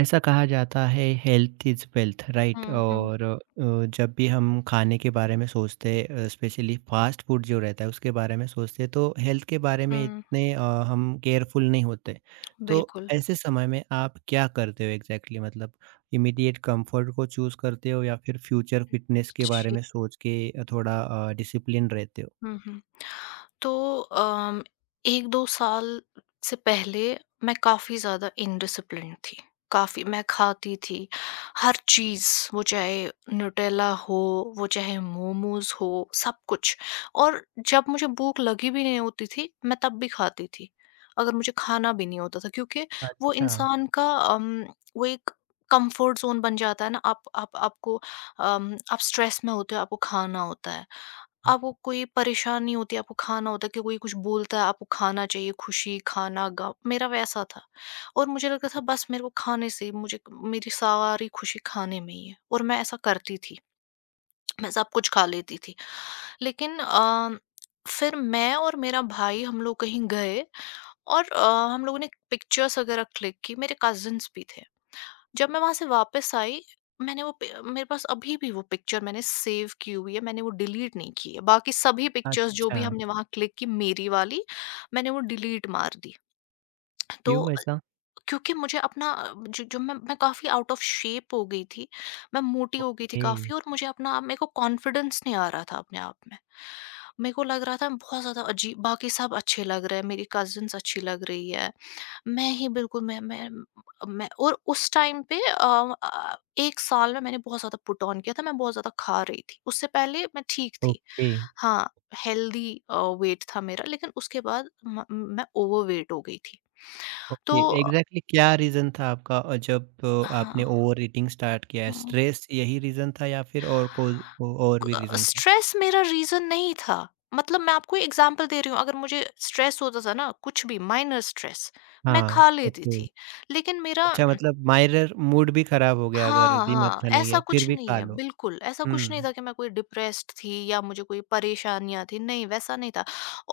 ऐसा कहा जाता है हेल्थ इज़ वेल्थ, राइट? हुँ, हुँ, और जब भी हम खाने के बारे में सोचते हैं, स्पेशली फास्ट फूड जो रहता है उसके बारे में सोचते हैं, तो हेल्थ के बारे में हुँ, इतने हम केयरफुल नहीं होते। तो बिल्कुल, ऐसे समय में आप क्या करते हो एग्जैक्टली exactly? मतलब इमीडिएट कंफर्ट को चूज करते हो या फिर फ्यूचर फिटनेस के बारे जी। में सोच के थोड़ा डिसिप्लिन रहते हो? हुँ, हुँ। तो 1-2 साल से पहले मैं काफ़ी ज़्यादा इनडिसिप्लिन्ड थी। काफ़ी मैं खाती थी, हर चीज़, वो चाहे न्यूटेला हो, वो चाहे मोमोज़ हो, सब कुछ। और जब मुझे भूख लगी भी नहीं होती थी, मैं तब भी खाती थी। अगर मुझे खाना भी नहीं होता था क्योंकि वो अच्छा। इंसान का वो एक कम्फर्ट ज़ोन बन जाता है ना। आप आपको आप स्ट्रेस में होते हो, आपको खाना होता है। हाँ, आपको कोई परेशानी होती है, आपको खाना होता है कि कोई कुछ बोलता है, आपको खाना चाहिए, खुशी, खाना, गम। मेरा वैसा था और मुझे लगता था बस मेरे को खाने से ही, मुझे मेरी सारी खुशी खाने में ही है और मैं ऐसा करती थी। मैं सब कुछ खा लेती थी। लेकिन फिर मैं और मेरा भाई हम लोग कहीं गए और हम लोगों ने पिक्चर्स वगैरह क्लिक की। मेरे कज़िन्स भी थे। जब मैं वहाँ से वापस आई, मैंने वो पि मेरे पास अभी भी वो पिक्चर मैंने सेव की हुई है, मैंने वो डिलीट नहीं की है। बाकी सभी पिक्चर्स जो अच्छा। भी हमने वहाँ क्लिक की मेरी वाली, मैंने वो डिलीट मार दी। तो क्यों ऐसा? क्योंकि मुझे अपना जो जो मैं काफ़ी आउट ऑफ शेप हो गई थी, मैं मोटी हो गई थी ओके। काफ़ी और मुझे अपना, मेरे को कॉन्फिडेंस नहीं आ रहा था अपने आप में। मेरे को लग रहा था मैं बहुत ज़्यादा अजीब, बाकी सब अच्छे लग रहे हैं, मेरी कज़िन्स अच्छी लग रही है। मैं ही बिल्कुल, मैं और उस टाइम पे 1 साल में मैंने बहुत ज़्यादा पुट ऑन किया था, मैं बहुत ज़्यादा खा रही थी। उससे पहले मैं ठीक थी। ओके। हाँ, हेल्दी वेट था मेरा, लेकिन उसके बाद म मैं ओवरवेट हो गई थी। तो ओके, एग्जैक्टली क्या रीज़न था आपका जब हाँ, आपने ओवरईटिंग स्टार्ट किया? है, हुँ, स्ट्रेस यही रीज़न था या फिर और कोई ओ और भी क रीज़न था? स्ट्रेस मेरा रीज़न नहीं था। मतलब मैं आपको एग्ज़ाम्पल दे रही हूँ, अगर मुझे स्ट्रेस होता था ना, कुछ भी माइनर स्ट्रेस, मैं हाँ, खा लेती ओके। थी। लेकिन मेरा, अच्छा, मतलब माइरर मूड भी खराब हो गया, अगर हाँ, दिन हाँ, अच्छा नहीं ऐसा गया, फिर कुछ भी नहीं खा है, लो। बिल्कुल, ऐसा कुछ नहीं हुँ, था कि मैं कोई डिप्रेस्ड थी या मुझे कोई परेशानियाँ थी, नहीं वैसा नहीं था।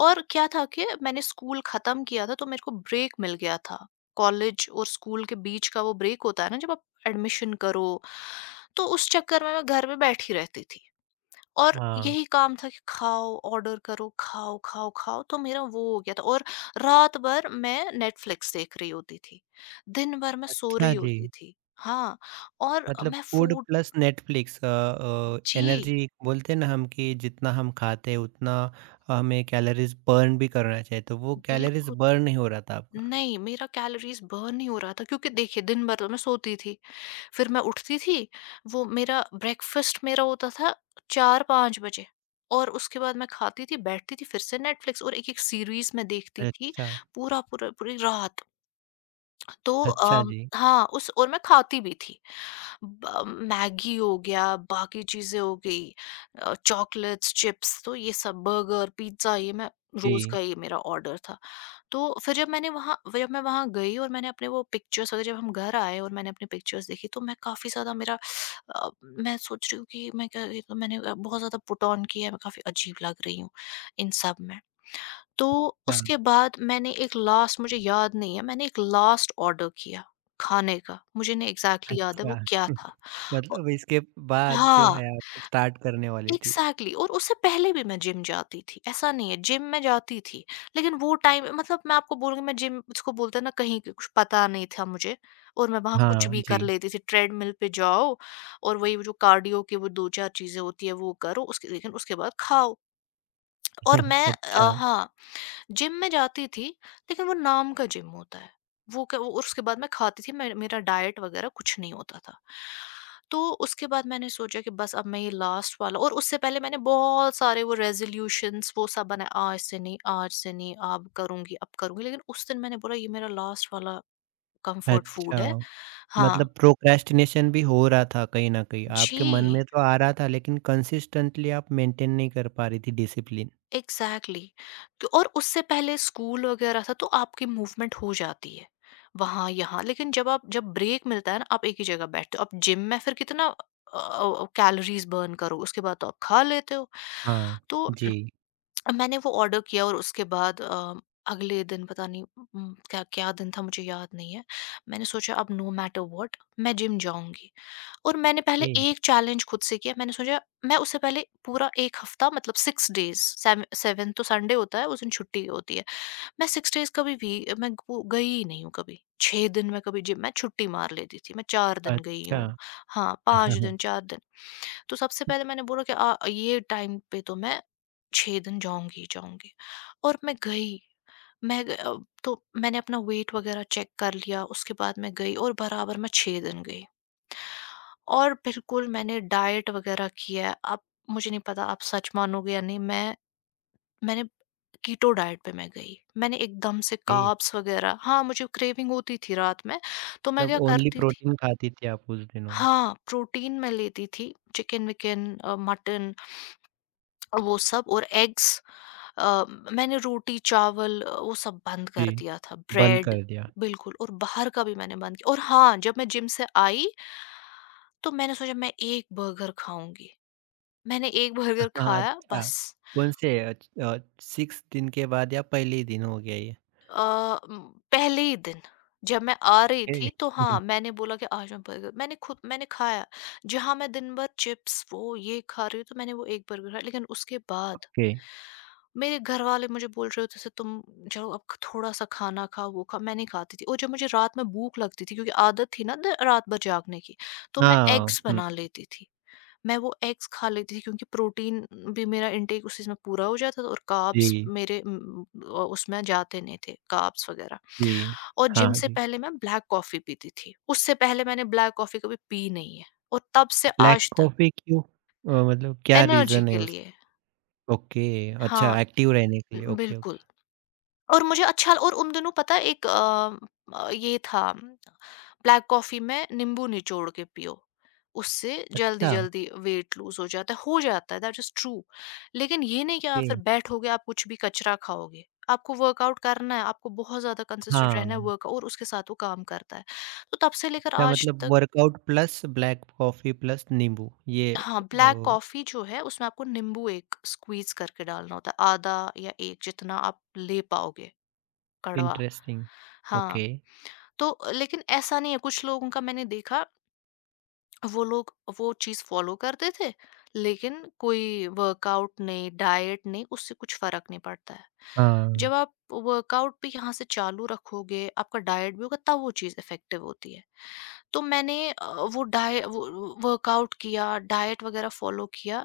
और क्या था कि मैंने स्कूल खत्म किया था तो मेरे को ब्रेक मिल गया था। कॉलेज और स्कूल के बीच का वो ब्रेक होता है ना, जब आप एडमिशन करो, तो उस चक्कर में मैं घर में बैठी रहती थी। और हाँ। यही काम था कि खाओ, ऑर्डर करो, खाओ, खाओ, खाओ, तो मेरा वो हो गया था और रात भर मैं नेटफ्लिक्स देख रही होती थी। दिन भर मैं सो अच्छा रही जी। होती थी। हाँ, और मतलब मैं फूड फूड, प्लस नेटफ्लिक्स जी, एनर्जी। बोलते हैं ना हम कि जितना हम खाते हैं उतना हमें कैलोरीज़ बर्न भी करना चाहिए, तो वो कैलोरीज़ बिल्कुल। बर्न नहीं हो रहा था आपका? नहीं, मेरा कैलोरीज़ बर्न नहीं हो रहा था क्योंकि देखिए दिन भर तो मैं सोती थी, फिर मैं उठती थी, वो मेरा ब्रेकफ़ास्ट मेरा होता था 4-5 बजे और उसके बाद मैं खाती थी, बैठती थी, फिर से नेटफ्लिक्स, और एक-एक सीरीज़ मैं देखती थी अच्छा। पूरा पूरा पूरी रात। तो अच्छा जी। हाँ, उस, और मैं खाती भी थी। ब मैगी हो गया, बाकी चीज़ें हो गई, चॉकलेट्स, चिप्स, तो ये सब बर्गर, पिज़्ज़ा ये मैं रोज़ जी। का, ये मेरा ऑर्डर था। तो फिर जब मैं वहाँ गई और मैंने अपने वो पिक्चर्स वगैरह, जब हम घर आए और मैंने अपनी पिक्चर्स देखी, तो मैं काफ़ी ज़्यादा, मेरा मैं सोच रही हूँ कि मैं क्या, ये तो मैंने बहुत ज़्यादा पुट ऑन किया है, मैं काफ़ी अजीब लग रही हूँ इन सब में। तो उसके बाद मैंने एक लास्ट, मुझे याद नहीं है, मैंने एक लास्ट ऑर्डर किया खाने का, मुझे नहीं एग्ज़ैक्टली याद है अच्छा। वो क्या था। अ, मतलब इसके बाद जो हाँ, है आप स्टार्ट करने वाली थी। एग्ज़ैक्टली, और उससे पहले भी मैं जिम जाती थी, ऐसा नहीं है, जिम मैं जाती थी, लेकिन वो टाइम मतलब मैं आपको बोलूँगी, मैं जिम जिसको बोलते हैं ना, कहीं क कुछ पता नहीं था मुझे और मैं वहाँ कुछ हाँ भी जी। कर लेती थी, ट्रेडमिल पे जाओ और वही वो, जो कार्डियो की वो 2-4 चीज़ें होती है वो करो, उसके, लेकिन उसके बाद खाओ और मैं, अच्छा। हाँ। जिम में जाती थी, लेकिन वो नाम का जिम होता है। वो उसके बाद मैं खाती थी, मे मेरा डाइट वगैरह कुछ नहीं होता था। तो उसके बाद मैंने सोचा कि बस, अब मैं ये लास्ट वाला, और उससे पहले मैंने बहुत सारे वो रेज़ोल्यूशंस वो सब बनाए, आज से नहीं, अब करूँगी, अब करूँगी। लेकिन उस दिन मैंने बोला ये मेरा लास्ट वाला कम्फर्ट अच्छा। फूड है। हाँ, मतलब प्रोक्रेस्टिनेशन भी हो रहा था कहीं न कहीं, जी। आपके मन में तो आ रहा था लेकिन कंसिस्टेंटली आप मेंटेन नहीं कर पा रही थी डिसिप्लिन। एग्ज़ैक्टली, क्यों, और उससे पहले स्कूल वगैरह था तो आपकी मूवमेंट हो जाती है, वहाँ यहाँ, लेकिन जब ब्रेक मिलता है ना, आप एक ही जगह बैठते हो। आप जिम में फिर कितना कैलोरीज़ बर्न करो, उसके बाद तो आप खा लेते हो। हाँ। तो जी। मैंने वो ऑर्डर किया और उसके बाद अगले दिन पता नहीं क्या, क्या दिन था, मुझे याद नहीं है। मैंने सोचा अब नो मैटर व्हाट, मैं जिम जाऊँगी, और मैंने पहले ए एक चैलेंज खुद से किया। मैंने सोचा मैं, उससे पहले पूरा 1 हफ्ता, मतलब 6 डेज़ सेव 7th, तो संडे होता है, उस दिन छुट्टी होती है। मैं 6 डेज़ कभी भी मैं गो गई ही नहीं हूँ कभी। 6 दिन, मैं कभी जिम मैं छुट्टी मार लेती थी। मैं 4 दिन गई अच्छा। हूँ। हाँ, 5 दिन, 4 दिन। तो सबसे पहले मैंने बोला कि ये टाइम पे तो मैं 6 दिन जाऊंगी ही जाऊंगी और मैं गई, मैं ग- अ, तो मैंने अपना वेट वगैरह चेक कर लिया, उसके बाद मैं गई और बराबर मैं 6 दिन गई और बिल्कुल मैंने डाइट वगैरह किया, अब मुझे नहीं पता आप सच मानोगे या नहीं, मैंने कीटो डाइट पे मैं गई, मैंने एकदम से ए कार्ब्स वगैरह, हाँ मुझे क्रेविंग होती थी रात में, तो मैं मतलब क्या ओनली करती थी, प्रोटीन खाती थी आप उस दिनों में। हाँ प्रोटीन मैं लेती थी, चिकन विकन, मटन, वो सब और एग्स, अ, मैंने रोटी, चावल, वो सब बंद जी, कर दिया था, बंद ब्रेड कर दिया। बिल्कुल, और बाहर का भी मैंने बंद किया, और हाँ, जब मैं जिम से आई, तो मैंने सोचा मैं 1 बर्गर खाऊँगी। मैंने 1 बर्गर हाँ, खाया, अच्छा। बस। कौन से 6 दिन के बाद या पहले ही दिन हो गया ये? अ, उम, पहले ही दिन जब मैं आ रही ए थी तो हाँ, मैंने बोला कि आज मैं बर्गर, मैंने खुद, मैंने खाया। जहाँ मैं दिन भर चिप्स, वो ये खा रही हूँ, तो मैंने वो एक बर्गर खाया, लेकिन उसके बाद ओके। मेरे घरवाले मुझे बोल रहे होते थे तुम चलो अब थोड़ा-सा खाना खाओ, वो खाओ, मैं नहीं खाती थी, और जब मुझे रात में भूख लगती थी क्योंकि आदत थी ना द रात भर जागने की, तो मैं हाँ, एग्स हुँ, बना लेती थी। मैं वो एग्स खा लेती थी क्योंकि प्रोटीन भी मेरा इनटेक उसी में पूरा हो जाता था और कार्ब्स जी, मेरे उसमें जाते नहीं थे, कार्ब्स वगैरह। जी, और हाँ, जिम से जी। पहले मैं ब्लैक कॉफी पीती थी, उससे पहले मैंने ब्लैक कॉफी कभी पी नहीं है, और तब से ब्लैक आज तक। कॉफ़ी क्यों? मतलब क्या एनर्जी रीज़न के है लिए। उसका? ओके, हाँ, अच्छा, एक्टिव रहने के लिए, ओके, बिल्कुल। ओके। और मुझे अच्छा, और उन दिनों पता है एक, ये था ब्लैक कॉफ़ी में नींबू निचोड़ के पियो, उससे अच्छा, जल्दी-जल्दी वेट लूज़ हो जाता है, हो जाता है, दैट इज़ ट्रू। लेकिन ये नहीं कि आप ओके, फिर बैठोगे, आप कुछ भी कचरा खाओगे। आपको वर्कआउट करना है, आपको बहुत ज़्यादा कंसिस्टेंट रहना है, हाँ। वर्क और उसके साथ वो काम करता है। तो तब से लेकर अच्छा आज मतलब तक। Workout plus black coffee plus नींबू ये हाँ, ब्लैक अ, कॉफ़ी जो है, उसमें आपको नींबू एक स्क्वीज़ करके डालना होता है, आधा या 1, जितना आप ले पाओगे, कड़वा। इंटरेस्टिंग। हाँ। ओके, तो लेकिन ऐसा नहीं है, कुछ लोगों का मैंने देखा, वो लोग वो चीज़ फ़ॉलो करते थे, लेकिन कोई वर्कआउट नहीं, डाइट नहीं, उससे कुछ फ़र्क नहीं पड़ता है। हाँ। जब आप वर्कआउट भी यहाँ से चालू रखोगे, आपका डाइट भी होगा तब वो चीज़ इफ़ेक्टिव होती है। तो मैंने वो वर्कआउट किया, डाइट वग़ैरह फ़ॉलो किया।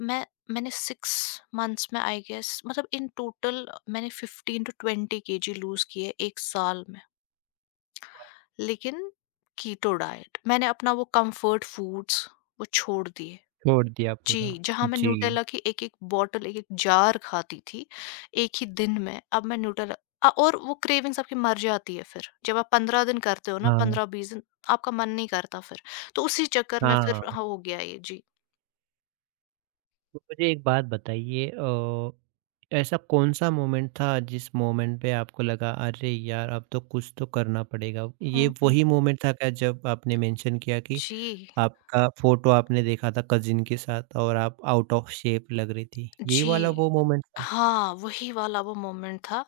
मैं मैंने 6 मंथ्स में आई गेस, मतलब इन टोटल मैंने 15 टू 20 केजी लूज़ किए 1 साल में। लेकिन कीटो डाइट, मैंने अपना वो कंफर्ट फूड्स वो छोड़ दिए। छोड़ दिया पूरा? जी, जहाँ मैं जी, न्यूटेला की एक-एक बॉटल, एक-एक जार खाती थी, एक ही दिन में, अब मैं न्यूटेला और वो क्रेविंग्स आपकी मर जाती है फिर। जब आप 15 दिन करते हो ना, हाँ, 15-20 दिन, आपका मन नहीं करता फिर। तो उसी चक्कर में फिर हाँ। हाँ, हो गया ये। जी। मुझे एक बात बताइए, ऐसा कौन सा मोमेंट था जिस मोमेंट पे आपको लगा अरे यार अब तो कुछ तो करना पड़ेगा? ये हुँ, हुँ। वही मोमेंट था क्या जब आपने मेंशन किया कि जी। आपका फोटो आपने देखा था कजिन के साथ और आप आउट ऑफ शेप लग रही थी? यही वाला जी। वो मोमेंट था? हाँ, वही वाला वो मोमेंट था,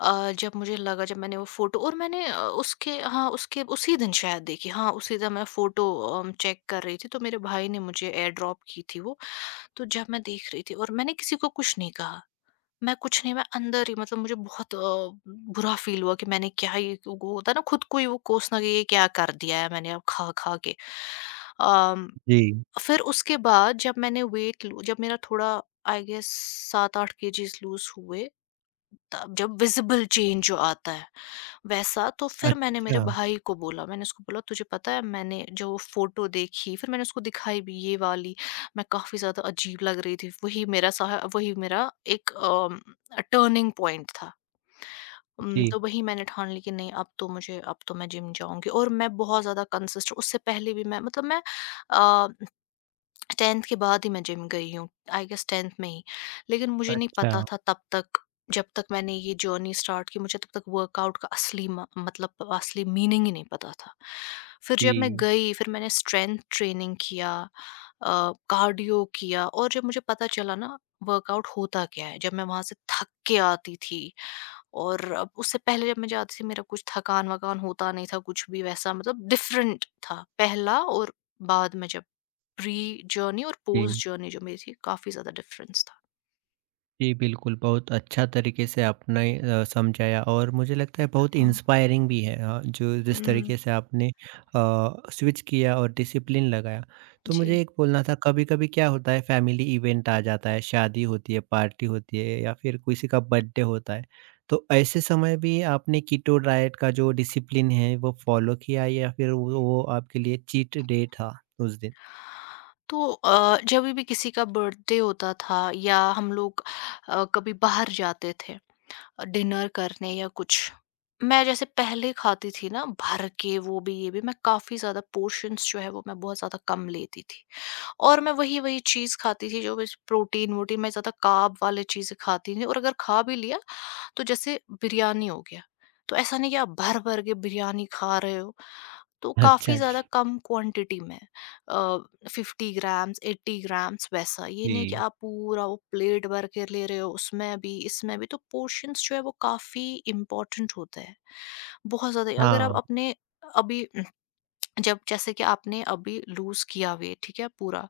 जब मुझे लगा, जब मैंने वो फ़ोटो, और मैंने उसके, हाँ, उसके उसी दिन शायद देखी, हाँ, उसी दिन मैं फ़ोटो चेक कर रही थी, तो मेरे भाई ने मुझे एयर ड्रॉप की थी वो। तो जब मैं देख रही थी, और मैंने किसी को कुछ नहीं कहा। मैं कुछ नहीं, मैं अंदर ही, मतलब मुझे बहुत बुरा फ़ील हुआ कि मैंने क्या ये, वो होता है ना खुद को ही वो कोसना कि ये क्या कर दिया है मैंने अब खा-खा के। अम जी। फिर उसके बाद जब मैंने वेट लो जब मेरा थोड़ा आई गेस 7-8 केजीस लूज़ हुए, तब जब विज़िबल चेंज जो आता है वैसा, तो फिर मैंने मेरे अच्छा। भाई को बोला, मैंने उसको बोला, तुझे पता है मैंने जो फ़ोटो देखी, फिर मैंने उसको दिखाई भी ये वाली। मैं काफ़ी ज़्यादा अजीब लग रही थी। वही मेरा एक टर्निंग पॉइंट था। जी। तो वही मैंने ठान ली कि नहीं, अब तो मुझे, अब तो मैं जिम जाऊँगी, और मैं बहुत ज़्यादा कंसिस्ट उससे पहले भी मैं, मतलब मैं अ 10th के बाद ही मैं जिम गई हूँ, आई गेस 10th में ही। लेकिन मुझे नहीं अच्छा। पता था तब तक, जब तक मैंने ये जर्नी स्टार्ट की, मुझे तब तक वर्कआउट का असली म मतलब, असली मीनिंग ही नहीं पता था। फिर जब मैं जी। गई, फिर मैंने स्ट्रेंथ ट्रेनिंग किया, कार्डियो किया, और जब मुझे पता चला ना वर्कआउट होता क्या है, जब मैं वहाँ से थक के आती थी, और अब उससे पहले जब मैं जाती थी, मेरा कुछ थकान-वकान होता नहीं था, कुछ भी वैसा, मतलब डिफ़रेंट था पहला, और बाद में जब, प्री जर्नी और जी। पोस्ट जर्नी जो मेरी थी, काफ़ी ज़्यादा डिफरेंस था। जी, बिल्कुल, बहुत अच्छा तरीके से आपने समझाया और मुझे लगता है बहुत हुँ, इंस्पायरिंग भी है, जो जिस हुँ, तरीके से आपने स्विच किया और डिसिप्लिन लगाया। तो जी। मुझे एक बोलना था, कभी-कभी क्या होता है फैमिली इवेंट आ जाता है, शादी होती है, पार्टी होती है या फिर किसी का बर्थडे होता है। तो ऐसे समय भी आपने कीटो डाइट का जो डिसिप्लिन है वो फॉलो किया या फिर वो आपके लिए चीट डे था उस दिन? तो जब भी किसी का बर्थडे होता था, या हम लोग कभी बाहर जाते थे, डिनर करने या कुछ, मैं जैसे पहले खाती थी ना भर के वो भी ये भी, मैं काफ़ी ज़्यादा पोर्शंस जो है वो मैं बहुत ज़्यादा कम लेती थी, और मैं वही-वही चीज़ खाती थी जो बस प्रोटीन-वोटीन, मैं ज़्यादा कार्ब वाले चीज़ें खाती नहीं, और अगर खा भी लिया, तो जैसे बिरयानी हो गया, तो ऐसा नहीं कि आप भर-भर के बिरयानी खा रहे हो, तो काफ़ी अच्छा जी। ज़्यादा कम क्वांटिटी में, अ, 50 ग्राम्स, 80 ग्राम्स वैसा। ये नहीं कि जी। आप पूरा वो प्लेट भर के ले रहे हो, उसमें भी, इसमें भी, तो पोर्शन्स जो है वो काफ़ी इम्पोर्टेंट होते हैं। बहुत ज़्यादा अगर आप हाँ, अपने अभी, जब जैसे कि आपने अभी लूज किया वेट, ठीक है, पूरा,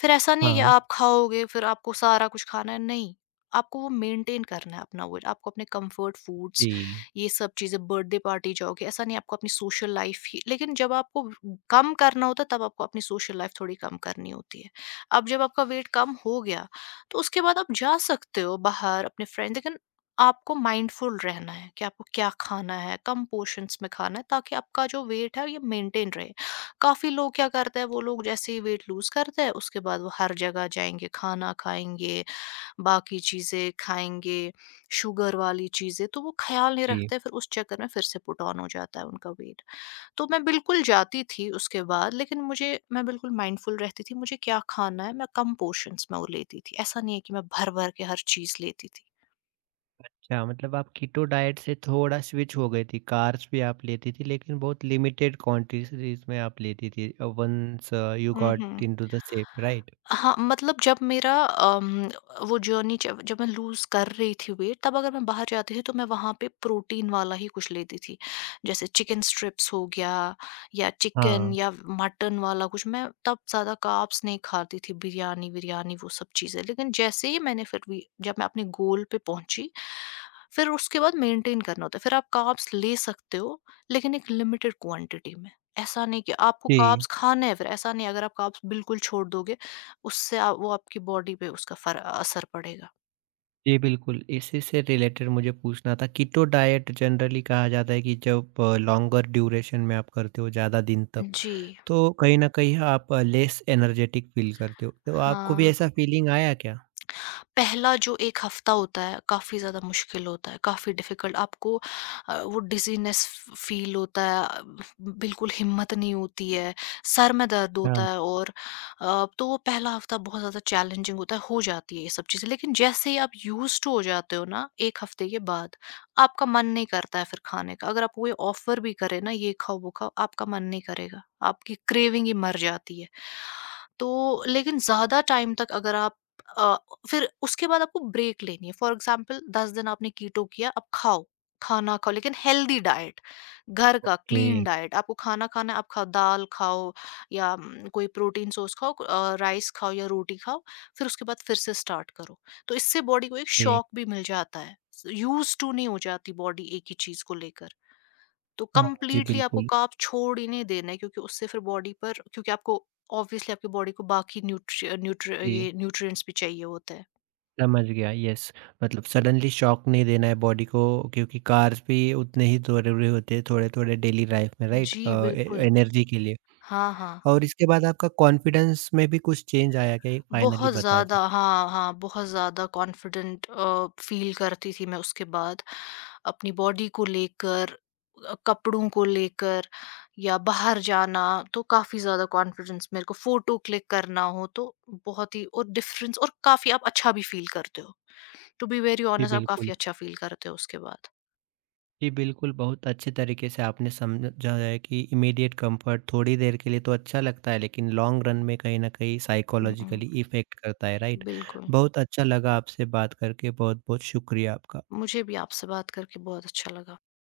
फिर ऐसा नहीं है कि हाँ। आप खाओगे फिर आपको सारा कुछ खाना है, नहीं, आपको वो मेंटेन करना है अपना वेट, आपको अपने कंफर्ट फूड्स, जी, ये सब चीजें, बर्थडे पार्टी जाओगे, ऐसा नहीं, आपको अपनी सोशल लाइफ ही, लेकिन जब आपको कम करना होता है, तब आपको अपनी सोशल लाइफ थोड़ी कम करनी होती है। अब जब आपका वेट कम हो गया, तो उसके बाद आप जा सकते हो बाहर अपने फ्रेंड, लेकिन आपको माइंडफुल रहना है कि आपको क्या खाना है, कम पोर्शन्स में खाना है, ताकि आपका जो वेट है ये मेंटेन रहे। काफ़ी लोग क्या करते हैं, वो लोग जैसे ही वेट लूज़ करते हैं, उसके बाद वो हर जगह जाएँगे, खाना खाएँगे, बाकी चीज़ें खाएँगे, शुगर वाली चीज़ें तो वो ख़्याल नहीं जी। रखते, फिर उस चक्कर में फिर से पुट ऑन हो जाता है उनका वेट। तो मैं बिल्कुल जाती थी उसके बाद, लेकिन मुझे मैं बिल्कुल माइंडफुल रहती थी, मुझे क्या खाना है, मैं कम पोर्शन्स में वो लेती थी। ऐसा नहीं है कि मैं भर-भर के हर चीज़ लेती थी। अच्छा मतलब आप कीटो डाइट से थोड़ा स्विच हो गई थी, कार्ब्स भी आप लेती थी लेकिन बहुत लिमिटेड क्वांटिटीज में आप लेती थी once you hmm, hmm. Got into the shape, right? हाँ, मतलब जब मेरा वो जर्नी, जब जब मैं लूज़ कर रही थी वेट, तब अगर मैं बाहर जाती थी, तो मैं वहाँ पे प्रोटीन वाला ही कुछ लेती थी। जैसे चिकन स्ट्रिप्स हो गया, या चिकन, हाँ या मटन वाला कुछ, मैं तब ज़्यादा कार्ब्स नहीं खाती थी, बिरयानी-विरयानी वो सब चीज़ें। लेकिन जैसे ही मैंने, फिर भी जब मैं अपने गोल पे पहुँची, फिर उसके बाद मेंटेन करना होता है। फिर आप कार्ब्स ले सकते हो, लेकिन एक लिमिटेड क्वांटिटी में। ऐसा नहीं कि आपको जी। कार्ब्स खाने हैं, फिर ऐसा नहीं, अगर आप कार्ब्स बिल्कुल छोड़ दोगे, उससे वो आपकी बॉडी पे उसका फर असर पड़ेगा। जी, बिल्कुल। इसी से रिलेटेड मुझे पूछना था, कीटो डाइट जनरली कहा जाता है कि जब लॉन्गर ड्यूरेशन में आप करते हो ज़्यादा दिन तक, जी। तो कहीं ना कहीं आप लेस एनर्जेटिक फील करते हो, तो आपको भी हाँ। ऐसा फीलिंग आया क्या? पहला जो 1 हफ्ता होता है, काफ़ी ज़्यादा मुश्किल होता है, काफ़ी डिफ़िकल्ट आपको, वो डिज़ीनेस फ फ़ील होता है, बिल्कुल हिम्मत नहीं होती है, सर में दर्द हाँ। होता है, और तो वो पहला हफ्ता बहुत ज़्यादा चैलेंजिंग होता है, हो जाती है ये सब चीज़ें। लेकिन जैसे ही आप यूज़्ड टू हो जाते हो ना 1 हफ्ते के बाद, आपका मन नहीं करता है फिर खाने का। अगर आपको कोई ऑफ़र भी करे ना, ये खाओ, वो खाओ, आपका मन नहीं करेगा, आपकी क्रेविंग ही मर जाती है। तो, लेकिन ज़्यादा टाइम तक अगर आप अ, फिर उसके बाद आपको ब्रेक लेनी है, फॉर एग्जाम्पल, 10 दिन आपने कीटो किया, अब खाओ, खाना खाओ, लेकिन हेल्दी डाइट, घर का ओके। क्लीन डाइट आपको खाना खाना है, आप खाओ, दाल खाओ, या कोई प्रोटीन सोर्स खाओ, राइस खाओ, या रोटी खाओ, फिर उसके बाद फिर से स्टार्ट करो, तो इससे बॉडी को एक ओके। शॉक भी मिल जाता है, यूज टू नहीं हो जाती बॉडी एक ही चीज को लेकर, तो हाँ जी, कंप्लीटली आपको बिल्कुल। कार्ब छोड़ ही नहीं देना है, क्योंकि उससे फिर बॉडी पर, क्योंकि आपको ऑब्वियसली आपकी बॉडी को बाकी न्यूट्रि न्यूट्रि जी, ये न्यूट्रिएंट्स भी चाहिए होते हैं। समझ गया, यस। मतलब सडनली शॉक नहीं देना है बॉडी को, क्योंकि कार्ब्स भी उतने ही ज़रूरी होते हैं थोड़े-थोड़े डेली लाइफ में, राइट? जी, ए बिल्कुल। एनर्जी के लिए। हाँ, हाँ। और इसके बाद आपका कॉन्फिडेंस में भी कुछ चेंज आया क्या, ये फाइनली बहुत बता ज़्यादा दीजिए? हाँ, हाँ, बहुत ज़्यादा कॉन्फिडेंट फ़ील करती थी मैं उसके बाद। अपनी बॉडी को लेकर, कपड़ों को लेकर, या बाहर जाना, तो काफ़ी ज़्यादा कॉन्फिडेंस, मेरे को फ़ोटो क्लिक करना हो तो बहुत ही, और डिफरेंस, और काफ़ी आप अच्छा भी फ़ील करते हो। टू बी वेरी जी, ऑनेस्ट, आप बिल्कुल। काफ़ी अच्छा फ़ील करते हो उसके बाद। जी, बिल्कुल, बहुत अच्छे तरीके से आपने समझाया है कि इमीडिएट कंफर्ट थोड़ी देर के लिए तो अच्छा लगता है लेकिन लॉन्ग रन में कहीं न कहीं हुँ, हुँ, साइकोलॉजिकली इफ़ेक्ट करता है, राइट? बिल्कुल। बहुत अच्छा लगा आपसे बात करके, बहुत-बहुत शुक्रिया आपका। मुझे भी आपसे बात करके बहुत अच्छा लगा।